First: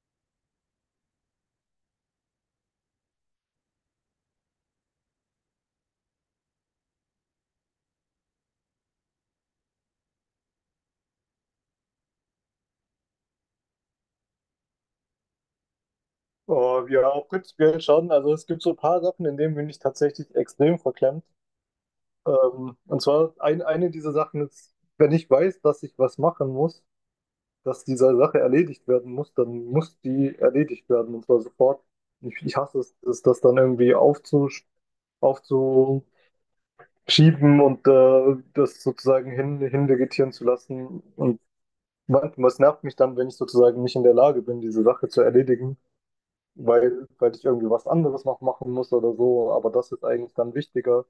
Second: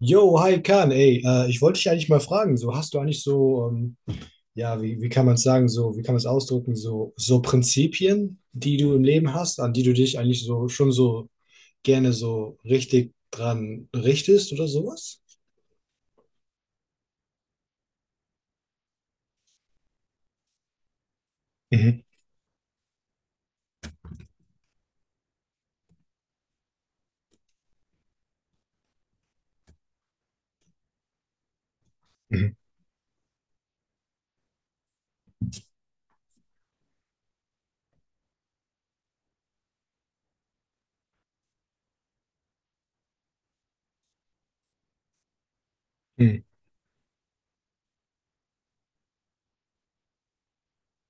Yo, hi Kahn, ey, ich wollte dich eigentlich mal fragen, so hast du eigentlich so, ja, wie kann man es sagen, so, wie kann man es ausdrücken, so Prinzipien, die du im Leben hast, an die du dich eigentlich so schon so gerne so richtig dran richtest oder sowas? Oh, ja, prinzipiell schon. Also es gibt so ein paar Sachen, in denen bin ich tatsächlich extrem verklemmt. Mhm. Eine dieser Sachen ist: wenn ich weiß, dass ich was machen muss, dass diese Sache erledigt werden muss, dann muss die erledigt werden, und zwar sofort. Ich Mhm. hasse es, das dann irgendwie aufzuschieben und das sozusagen hinvegetieren zu lassen. Und manchmal, es nervt mich dann, wenn ich sozusagen nicht in der Lage bin, diese Sache zu erledigen, Mhm. weil ich irgendwie was anderes noch machen muss oder so. Aber das ist eigentlich dann wichtiger.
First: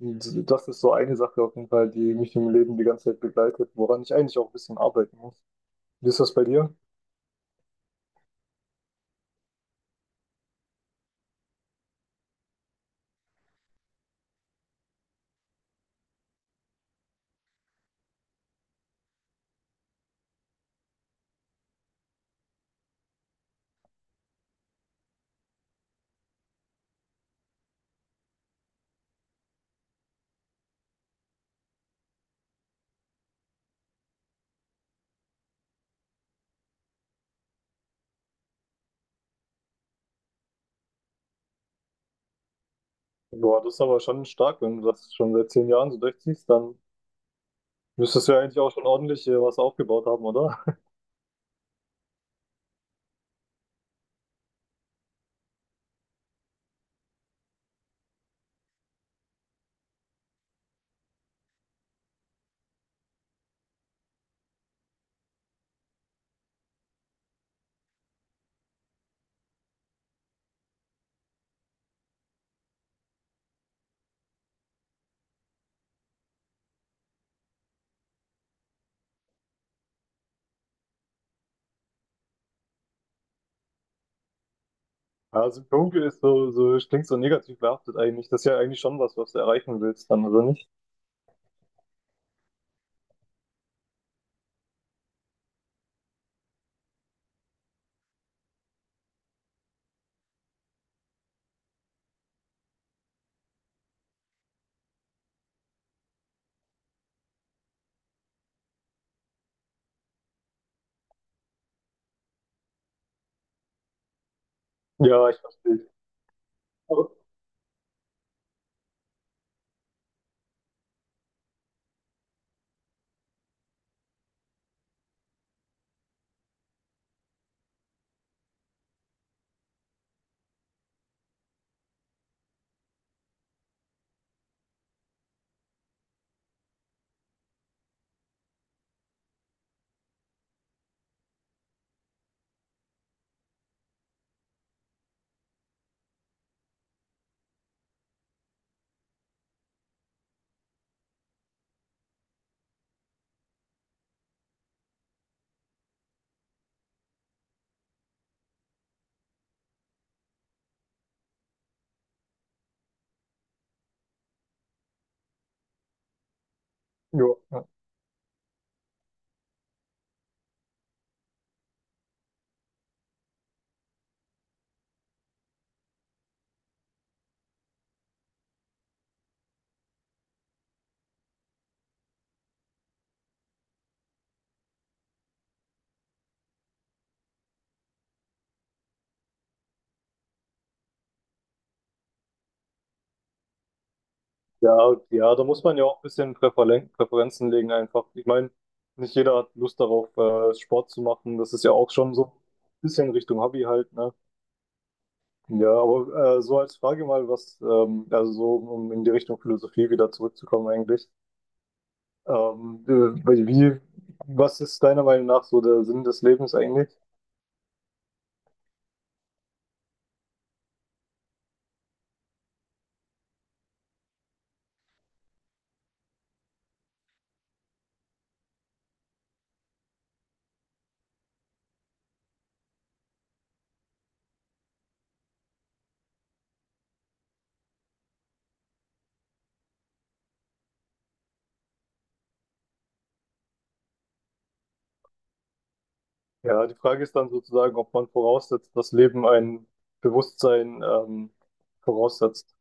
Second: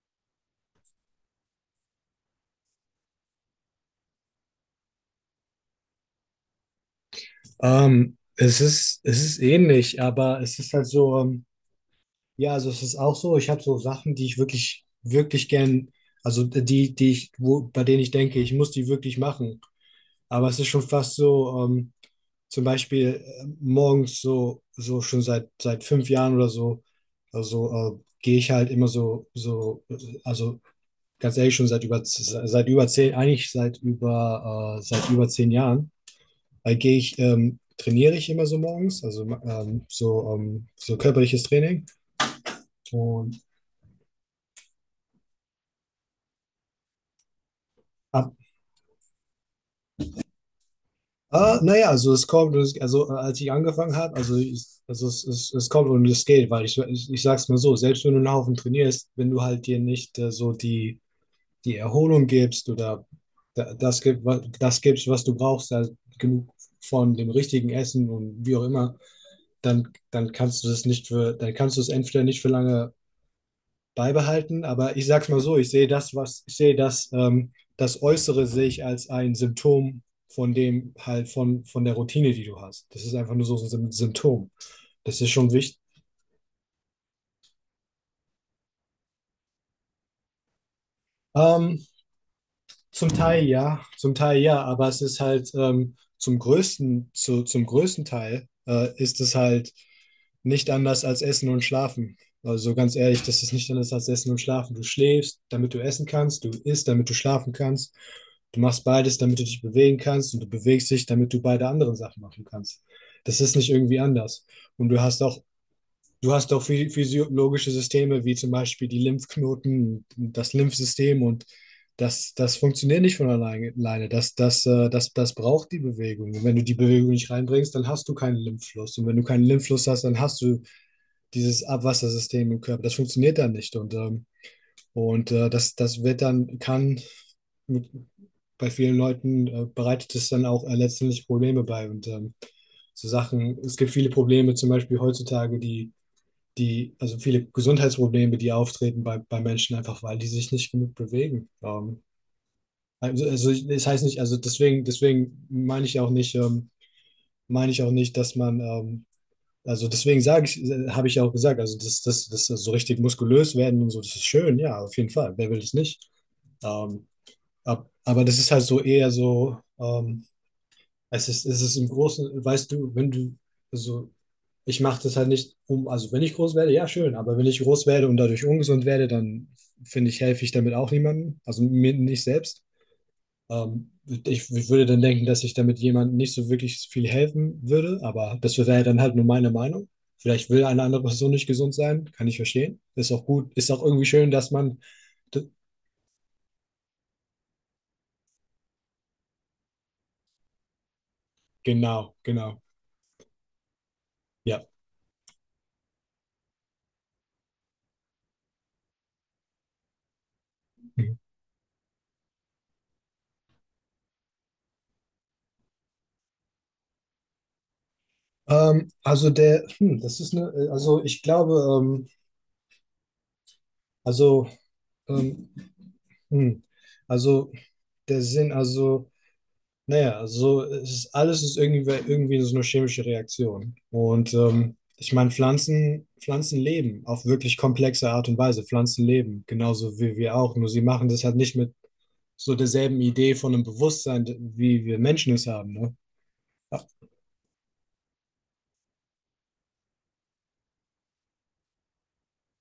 Und das ist so eine Sache auf jeden Fall, die mich im Leben die ganze Zeit begleitet, woran ich eigentlich auch ein bisschen arbeiten muss. Wie ist das bei dir? Es ist ähnlich, aber es ist halt so, ja, also es ist auch so, ich habe so Sachen, die ich wirklich, wirklich gern, bei denen ich denke, ich muss die wirklich machen. Aber es ist schon fast so, zum Beispiel morgens so schon seit 5 Jahren oder so, also gehe ich halt immer so, so, also ganz ehrlich, schon seit über 10, eigentlich seit über 10 Jahren, weil gehe ich, trainiere ich immer so morgens, also so körperliches Training und Boah, das ist aber schon stark, wenn du das schon seit 10 Jahren so durchziehst, dann müsstest du ab, ja eigentlich auch schon ordentlich was aufgebaut haben, oder? Ah, naja, also es kommt, und als ich angefangen habe, also es kommt und es geht, weil ich sag's mal so, selbst wenn du einen Haufen trainierst, wenn du halt dir nicht so die Erholung gibst oder das gibst, was du brauchst, also genug von dem richtigen Essen und wie auch immer, dann kannst du das nicht für, dann kannst du es entweder nicht für lange beibehalten. Aber ich sag's mal so, ich sehe das, was ich sehe, das, das Äußere sehe ich als ein Symptom von dem halt von der Routine, die du hast. Das ist einfach nur so ein Symptom. Das ist Ja, schon wichtig. Symptomke ist so, so, klingt so negativ behaftet eigentlich. Das ist ja eigentlich schon was, was du erreichen willst dann, oder nicht? Ähm, Zum Teil ja, zum Teil ja, aber es ist halt zum größten Teil ist es halt nicht anders als Essen und Schlafen. Also ganz ehrlich, das ist nicht anders als Essen und Schlafen. Du schläfst, damit du essen kannst, du isst, damit du schlafen kannst. Du machst beides, damit du dich bewegen kannst, und du bewegst dich, damit du beide anderen Sachen machen kannst. Das ist nicht irgendwie anders. Und du hast Ja, ich auch verstehe. Du hast auch Aber, physiologische Systeme, wie zum Beispiel die Lymphknoten, das Lymphsystem, und das, das funktioniert nicht von alleine. Das braucht die Bewegung. Und wenn du die Bewegung nicht reinbringst, dann hast du keinen Lymphfluss. Und wenn du keinen Lymphfluss hast, dann hast du dieses Abwassersystem im Körper. Das funktioniert dann nicht. Und das wird dann, kann mit, bei vielen Leuten bereitet es dann auch letztendlich Probleme bei. Und so Sachen, es gibt viele Probleme, zum Beispiel heutzutage, also viele Gesundheitsprobleme, die auftreten bei Menschen, einfach weil die sich nicht genug bewegen. Das heißt nicht, also deswegen meine ich auch nicht, dass man, also deswegen sage ich, habe ich ja auch gesagt, also das so richtig muskulös werden und so, das ist schön, ja, auf jeden Fall. Wer will es nicht? Ähm, ja. Aber das ist halt so eher so, es ist im Großen, weißt du, wenn du, also ich mache das halt nicht um, also wenn ich groß werde, ja, schön, aber wenn ich groß werde und dadurch ungesund werde, dann finde ich, helfe ich damit auch niemandem, also mir nicht selbst. Ähm, ich würde dann denken, dass ich damit jemandem nicht so wirklich viel helfen würde, aber das wäre dann halt nur meine Meinung. Vielleicht will eine andere Person nicht gesund sein, kann ich verstehen. Ist auch gut, ist auch irgendwie schön, dass man, Ja, ja, da d- muss man ja auch ein bisschen Präferenzen legen einfach. Ich meine, nicht jeder hat Lust darauf, Sport zu machen. Das ist ja auch genau, schon so ein genau, bisschen Richtung Hobby halt, ne? ja. Ja, aber so als Frage mal, was, also so um in die Richtung Philosophie wieder zurückzukommen eigentlich. Mhm. Ähm, äh, wie, was ist deiner Meinung nach so der Sinn des Lebens eigentlich? Also der, das ist eine, also ich glaube, ähm, Also, ähm, hm, also der Sinn, also, naja, so es ist, alles ist irgendwie, irgendwie so eine chemische Reaktion. Und ich meine, Pflanzen, Pflanzen leben auf wirklich komplexe Art und Weise. Pflanzen leben, genauso wie wir auch. Nur sie machen das halt nicht mit so derselben Idee von einem Bewusstsein, wie wir Menschen es haben. Ne? Ja, die Frage ist dann sozusagen, ob man voraussetzt, dass Leben ein Bewusstsein voraussetzt.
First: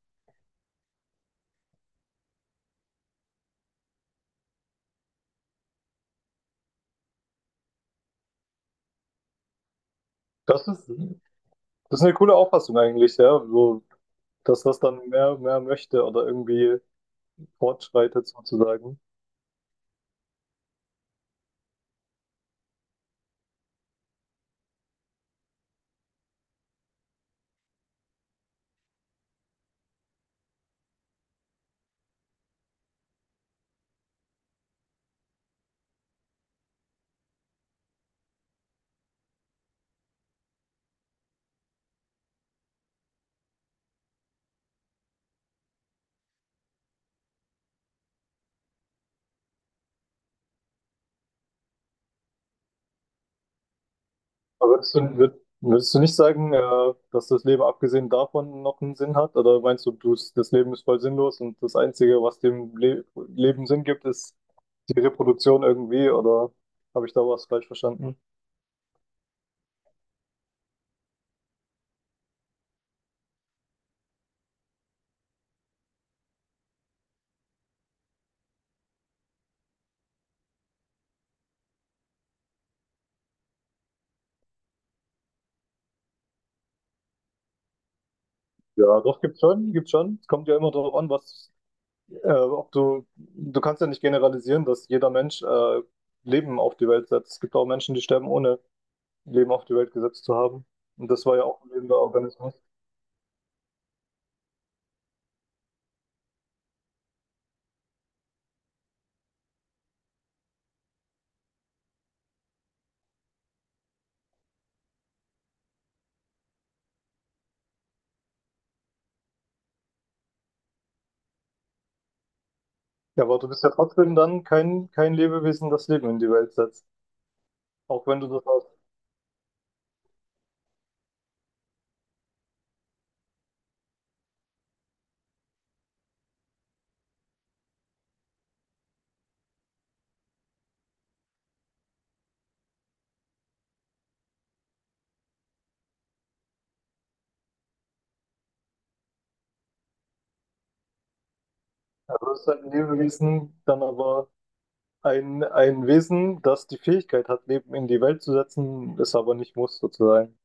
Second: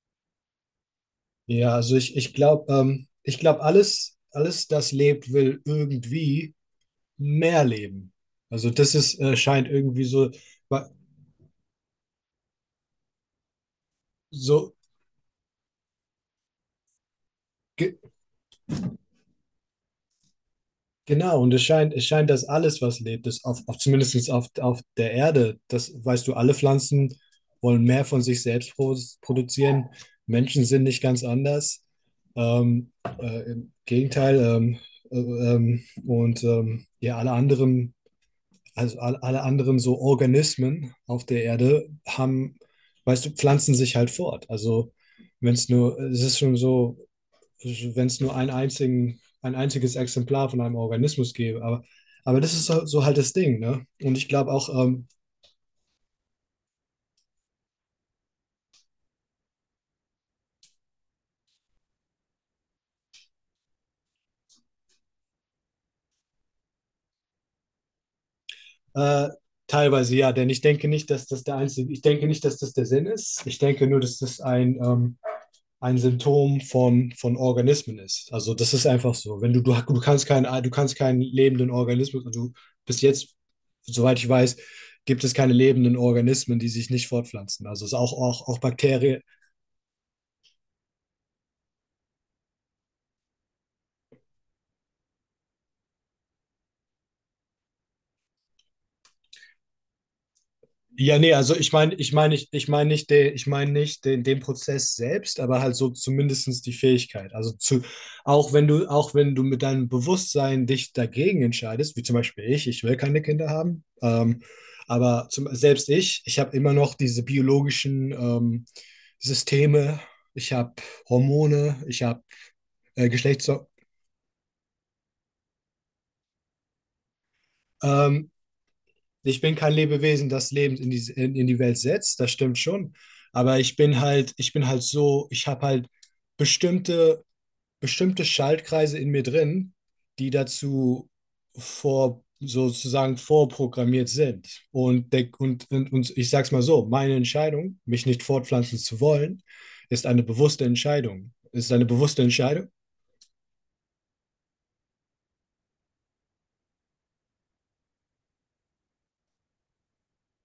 Ja, also ich glaube, alles das lebt, will irgendwie mehr leben. Also das scheint irgendwie so. Das ist, Das ist eine coole Auffassung eigentlich, ja. So, dass So, das dann mehr, mehr möchte oder irgendwie ge fortschreitet sozusagen. genau, und es scheint, dass alles, was lebt, ist auf zumindest auf der Erde, das weißt du, alle Pflanzen wollen mehr von sich selbst produzieren. Menschen sind nicht ganz anders. Ähm, Im Gegenteil, ja, alle anderen, also alle anderen so Organismen auf der Erde haben, weißt du, pflanzen sich halt fort. Also wenn es nur, es ist schon so, wenn es nur ein einziges Exemplar von einem Organismus gäbe. Aber das ist so, so halt das Ding, ne? Und ich glaube auch, Aber würdest du nicht sagen, dass das Leben abgesehen davon noch einen Sinn hat? Oder meinst du, du das Leben ist voll sinnlos und das Einzige, was dem Le Leben Sinn gibt, ist die Reproduktion irgendwie? Oder habe ich da was falsch verstanden? äh, teilweise ja, denn ich denke nicht, dass das der Sinn ist. Ich denke nur, dass das ein Symptom von Organismen ist. Also das ist einfach so. Wenn du kannst keinen, du kannst keinen lebenden Organismus, du bis jetzt, soweit ich weiß, gibt es keine lebenden Organismen, die sich nicht fortpflanzen. Also es auch, auch Ja, Bakterien. doch, gibt schon, gibt schon. Es kommt ja immer darauf an, was. Ob du, du kannst ja nicht generalisieren, dass jeder Mensch Leben auf die Welt setzt. Es gibt auch Menschen, die sterben, ohne Leben auf die Welt gesetzt zu haben. Und Ja, das nee, war ja also auch ein lebender Organismus. ich meine nicht den, ich meine nicht den Prozess selbst, aber halt so zumindestens die Fähigkeit. Auch wenn du mit deinem Bewusstsein dich dagegen entscheidest, wie zum Beispiel ich, ich, will keine Kinder haben, selbst ich habe immer noch diese biologischen Systeme, ich habe Hormone, ich habe äh, Ja, aber du Geschlechts, bist ja trotzdem dann kein Lebewesen, das Leben in die Welt setzt. Auch wenn du ähm, das hast. ich bin kein Lebewesen, das Leben in die Welt setzt, das stimmt schon. Aber ich habe halt bestimmte, bestimmte Schaltkreise in mir drin, die dazu sozusagen vorprogrammiert sind. Und ich sag's mal so, meine Entscheidung, mich nicht fortpflanzen zu wollen, ist eine bewusste Entscheidung. Ist eine Also bewusste du bist halt Entscheidung. ein Lebewesen, dann aber ein Wesen, das die Fähigkeit hat, Leben in die Welt zu setzen, es aber nicht muss, sozusagen.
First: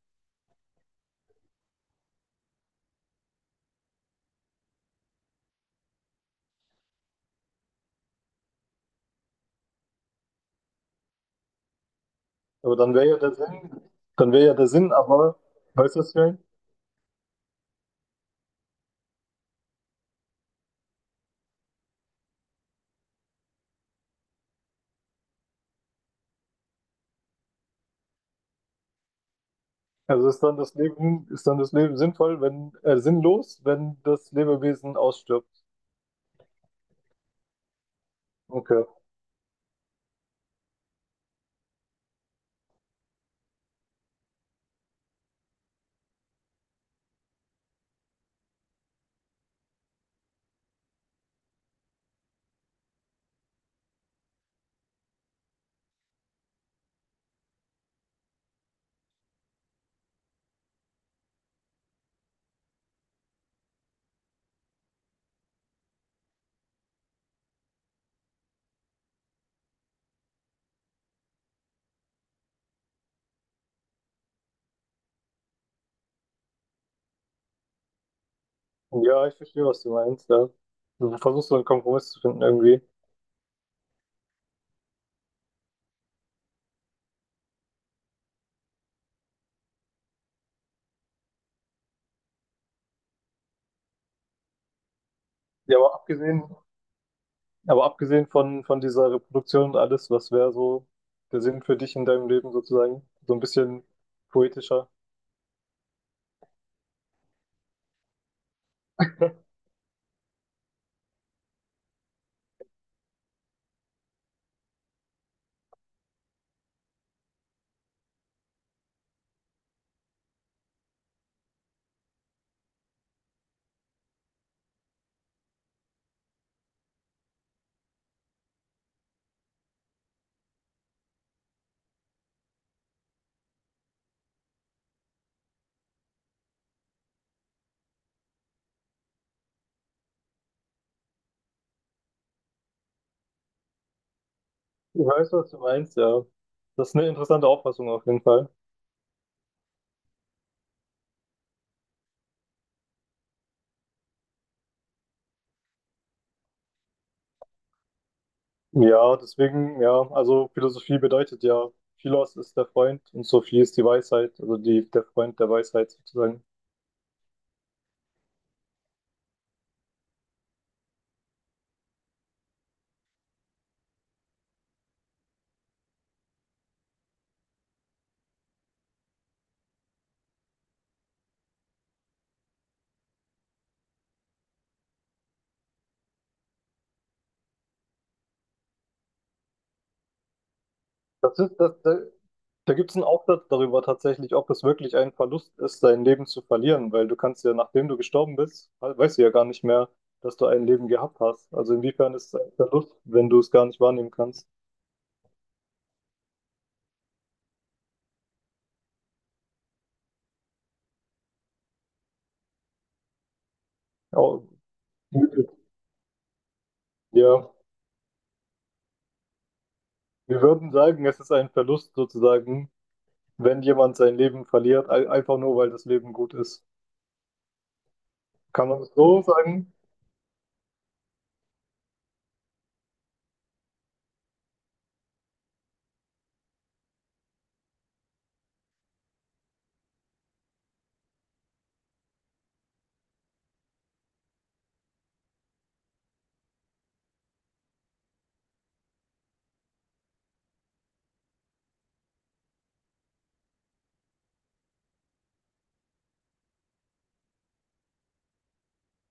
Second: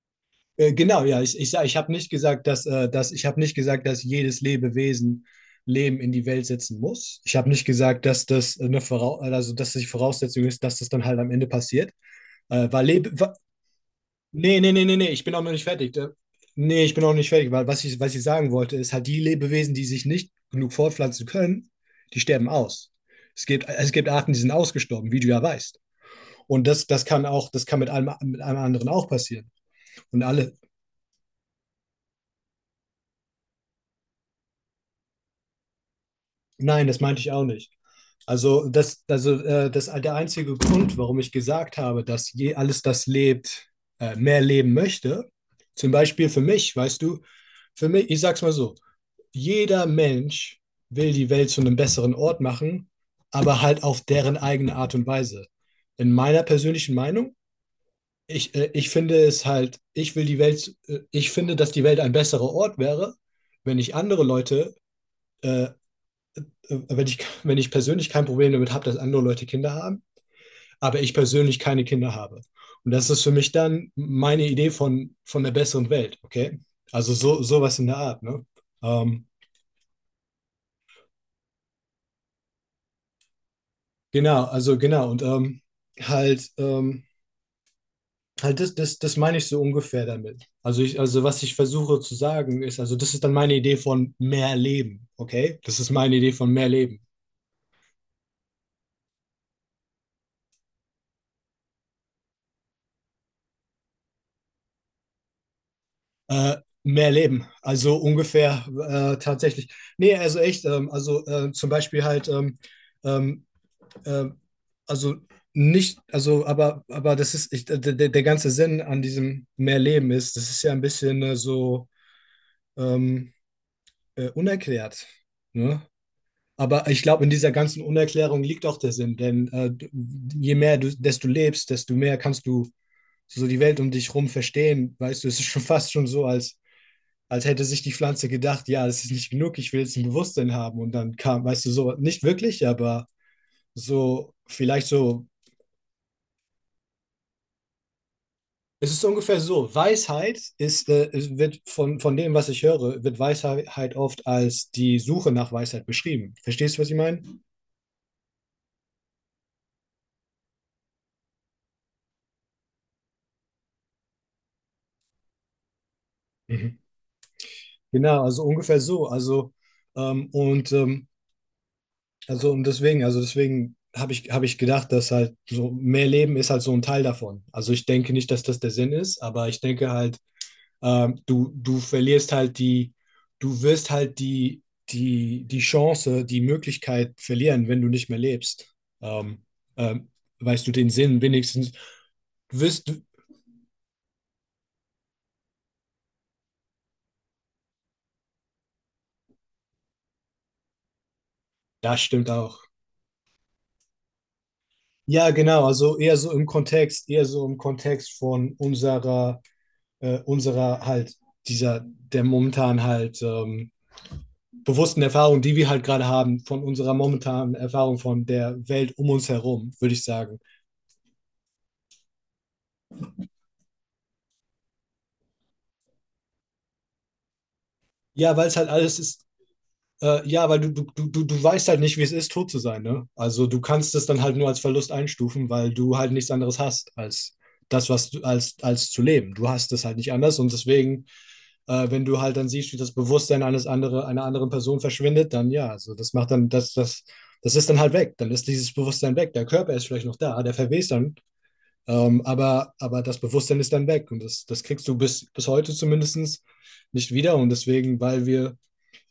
Genau, ja, ich habe nicht gesagt, dass ich habe nicht gesagt, dass jedes Lebewesen Leben in die Welt setzen muss. Ich habe nicht gesagt, dass das eine Vorau also dass die Voraussetzung ist, dass das dann halt am Ende passiert. Aber Weil dann wäre Lebe ja der wa Sinn, dann wäre ja nee, der nee, nee, Sinn, nee, nee, ich bin aber, auch noch nicht fertig. weißt du, was ich meine? Nee, ich bin auch nicht fertig, weil was ich sagen wollte, ist halt, die Lebewesen, die sich nicht genug fortpflanzen können, die sterben aus. Es gibt Arten, die sind ausgestorben, wie du ja weißt. Und das kann auch, das kann mit einem anderen auch passieren. Und Also ist alle, dann das Leben, ist dann das Leben sinnvoll, wenn, sinnlos, wenn das Lebewesen ausstirbt. nein, das meinte ich auch nicht. Also, Okay. Der einzige Grund, warum ich gesagt habe, dass je alles, das lebt, mehr leben möchte, zum Beispiel für mich, weißt du, für mich, ich sag's mal so, jeder Mensch will die Welt zu einem besseren Ort machen, aber halt auf deren eigene Art und Weise. In meiner persönlichen Meinung, ich finde es halt, ich will die Welt, ich finde, dass die Welt ein besserer Ort wäre, wenn ich andere Leute, äh, wenn ich, wenn ich persönlich kein Problem damit habe, dass andere Leute Kinder haben, aber ich persönlich keine Kinder habe. Und das ist für mich dann meine Idee von der besseren Welt, okay? Also so, sowas in der Art, ne? Ähm, Ja, ich verstehe, was du meinst, ja. Du versuchst so einen Kompromiss zu finden irgendwie. genau, also genau, und halt, ähm, halt das meine ich so ungefähr damit. Also was ich versuche zu sagen ist, also das ist dann meine Idee von mehr Leben, okay? Ja, Das ist meine Idee von mehr Leben. aber abgesehen von dieser Reproduktion und alles, was wäre so der Sinn für dich in deinem Leben sozusagen? So ein bisschen poetischer. Äh, Mehr Leben, also ungefähr tatsächlich. Nee, also echt, zum Beispiel halt, ähm, äh, also nicht, also, aber der ganze Sinn an diesem mehr Leben ist, das ist ja ein bisschen so ähm, unerklärt, ne? Aber ich glaube, in dieser ganzen Unerklärung liegt auch der Sinn, denn je mehr du, desto lebst, desto mehr kannst du so die Welt um dich rum verstehen. Weißt du, es ist schon fast schon so, als hätte sich die Pflanze gedacht, ja, das ist nicht genug, ich will jetzt ein Bewusstsein haben. Und dann kam, weißt du, so nicht wirklich, aber so vielleicht Ich weiß, was du meinst, ja. Das ist eine interessante Auffassung auf jeden Fall. Es ist ungefähr so. Es wird von dem, was ich höre, wird Weisheit oft als die Suche nach Weisheit beschrieben. Verstehst du, was ich meine? Ja, deswegen, ja, also Philosophie bedeutet ja, Philos ist der Freund und Sophie ist die Weisheit, also die, der Freund der Weisheit sozusagen. Mhm. Genau, also ungefähr so. Ähm, und, ähm, und deswegen, also deswegen habe ich gedacht, dass halt so mehr Leben ist halt so ein Teil davon. Also ich denke nicht, dass das der Sinn ist, aber ich denke halt. Du verlierst halt die, du wirst halt die, die, die Chance, die Möglichkeit verlieren, wenn du nicht mehr lebst. Ähm, ähm, Weißt du den Sinn Das ist, wenigstens? das, da, Du da wirst, gibt es du, einen Aufsatz darüber tatsächlich, ob es wirklich ein Verlust ist, dein Leben zu verlieren, weil du kannst ja, nachdem du gestorben bist, weißt du ja gar nicht mehr, dass du ein Leben gehabt hast. Also Das inwiefern ist stimmt es ein auch. Verlust, wenn du es gar nicht wahrnehmen kannst? Ja, genau, also eher so im Kontext, eher so im Kontext von unserer, unserer halt, dieser, der momentan halt Au-. bewussten Erfahrung, die wir halt gerade haben, von unserer Ja, momentanen Erfahrung von der Welt um uns herum, würde ich sagen. wir würden sagen, es ist ein Verlust sozusagen, wenn jemand sein Leben verliert, einfach nur, weil das Leben gut ist. Ja, weil es halt Kann man das alles ist. so sagen? Ja, weil du, du weißt halt nicht, wie es ist, tot zu sein, ne? Also du kannst es dann halt nur als Verlust einstufen, weil du halt nichts anderes hast als das, als zu leben. Du hast es halt nicht anders, und deswegen, wenn du halt dann siehst, wie das Bewusstsein einer anderen Person verschwindet, dann ja, also das macht dann, das ist dann halt weg. Dann ist dieses Bewusstsein weg. Der Körper ist vielleicht noch da, der verwest dann, aber das Bewusstsein ist dann weg, und das, das kriegst du bis heute zumindest nicht wieder, und deswegen, weil wir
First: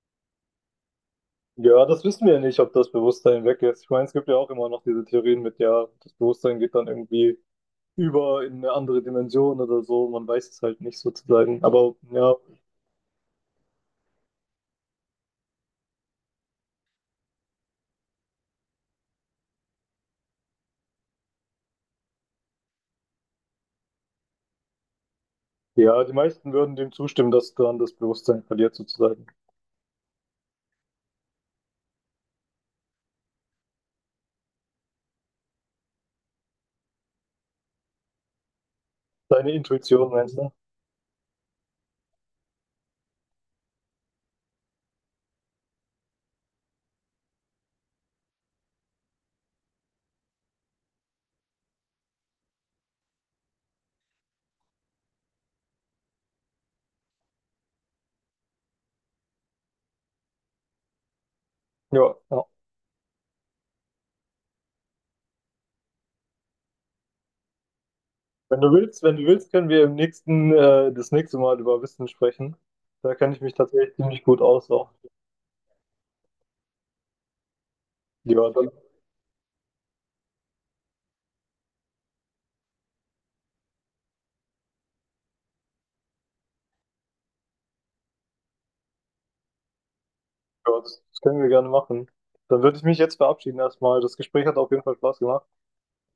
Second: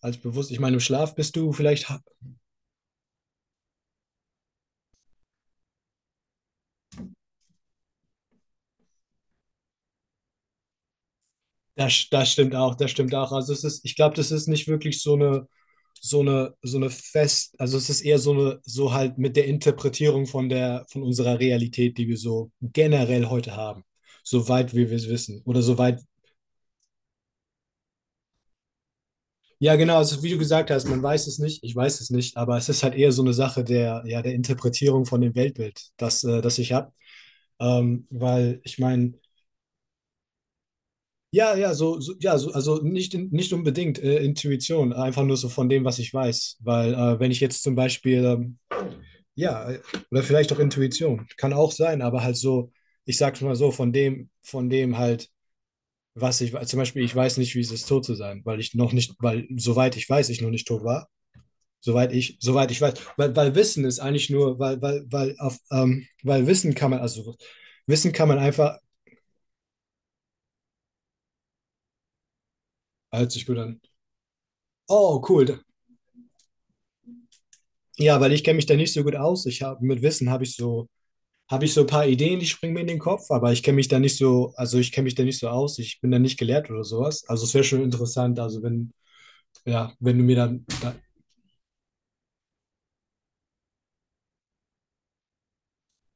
als bewusst. Ich meine, im Schlaf bist du Ja, vielleicht, das wissen wir ja nicht, ob das Bewusstsein weg ist. Ich meine, es gibt ja auch immer noch diese Theorien mit, ja, das Bewusstsein geht dann irgendwie über in eine andere Dimension oder so. Man weiß es halt nicht sozusagen. Aber das ja, stimmt auch, das stimmt auch. Also es ist, ich glaube, das ist nicht wirklich so eine, so eine fest, also es ist eher so eine, so halt mit der Interpretierung von der, von unserer Realität, die wir so generell heute haben. Soweit wir es wissen. Oder soweit, ja, die meisten würden dem zustimmen, dass dann das Bewusstsein verliert sozusagen. ja, genau, also wie du gesagt hast, man weiß es nicht, ich weiß es nicht, aber es ist halt eher so eine Sache der, ja, der Interpretierung von dem Weltbild, das, das ich habe. Weil ich meine, Deine Intuition, meinst du? ja, ja, so, so ja, so, also nicht, nicht unbedingt Intuition, einfach nur so von dem, was ich weiß. Weil wenn ich jetzt zum Beispiel, ja, oder vielleicht auch Intuition, kann auch sein, aber halt so, ich sag's mal so, von dem, was ich weiß. Zum Beispiel, ich weiß nicht, wie es ist, tot zu sein, weil soweit ich weiß, ich noch nicht tot war. Ja, ja. Soweit ich weiß. Weil Wissen ist eigentlich nur, weil auf, weil Wissen kann man, also Wissen kann man Wenn du einfach, willst, wenn du willst, können wir im nächsten, das nächste Mal über Wissen sprechen. Da hört kenne ich sich mich gut an. tatsächlich ziemlich gut aus auch. Oh, cool. Ja, weil ich Ja, kenne mich dann. da nicht so gut aus. Ich habe mit Wissen habe ich so ein paar Ideen, die springen mir in den Kopf, aber ich kenne mich da nicht so, also ich kenne mich da nicht so aus. Ich bin da nicht gelehrt oder sowas. Also es wäre schon interessant, also wenn ja, wenn du mir dann, Ja, das das können wir gerne machen. Dann würde ich mich jetzt verabschieden erstmal. Das Gespräch hat auf jeden Fall Spaß gemacht.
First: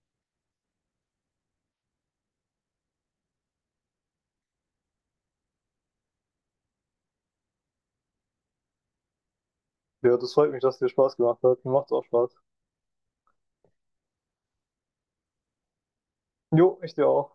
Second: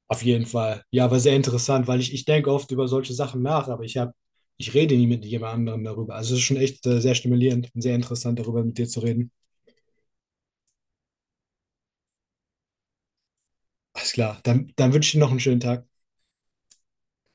auf jeden Fall. Ja, aber sehr interessant, weil ich denke oft über solche Sachen nach, ich rede nie mit jemand anderem darüber. Also es ist schon echt sehr stimulierend und sehr interessant, darüber mit dir zu reden. Ja, das freut mich, dass es dir Spaß gemacht hat. Mir macht's auch Spaß. Alles klar. Dann wünsche ich dir noch einen schönen Tag. Jo, ich dir auch.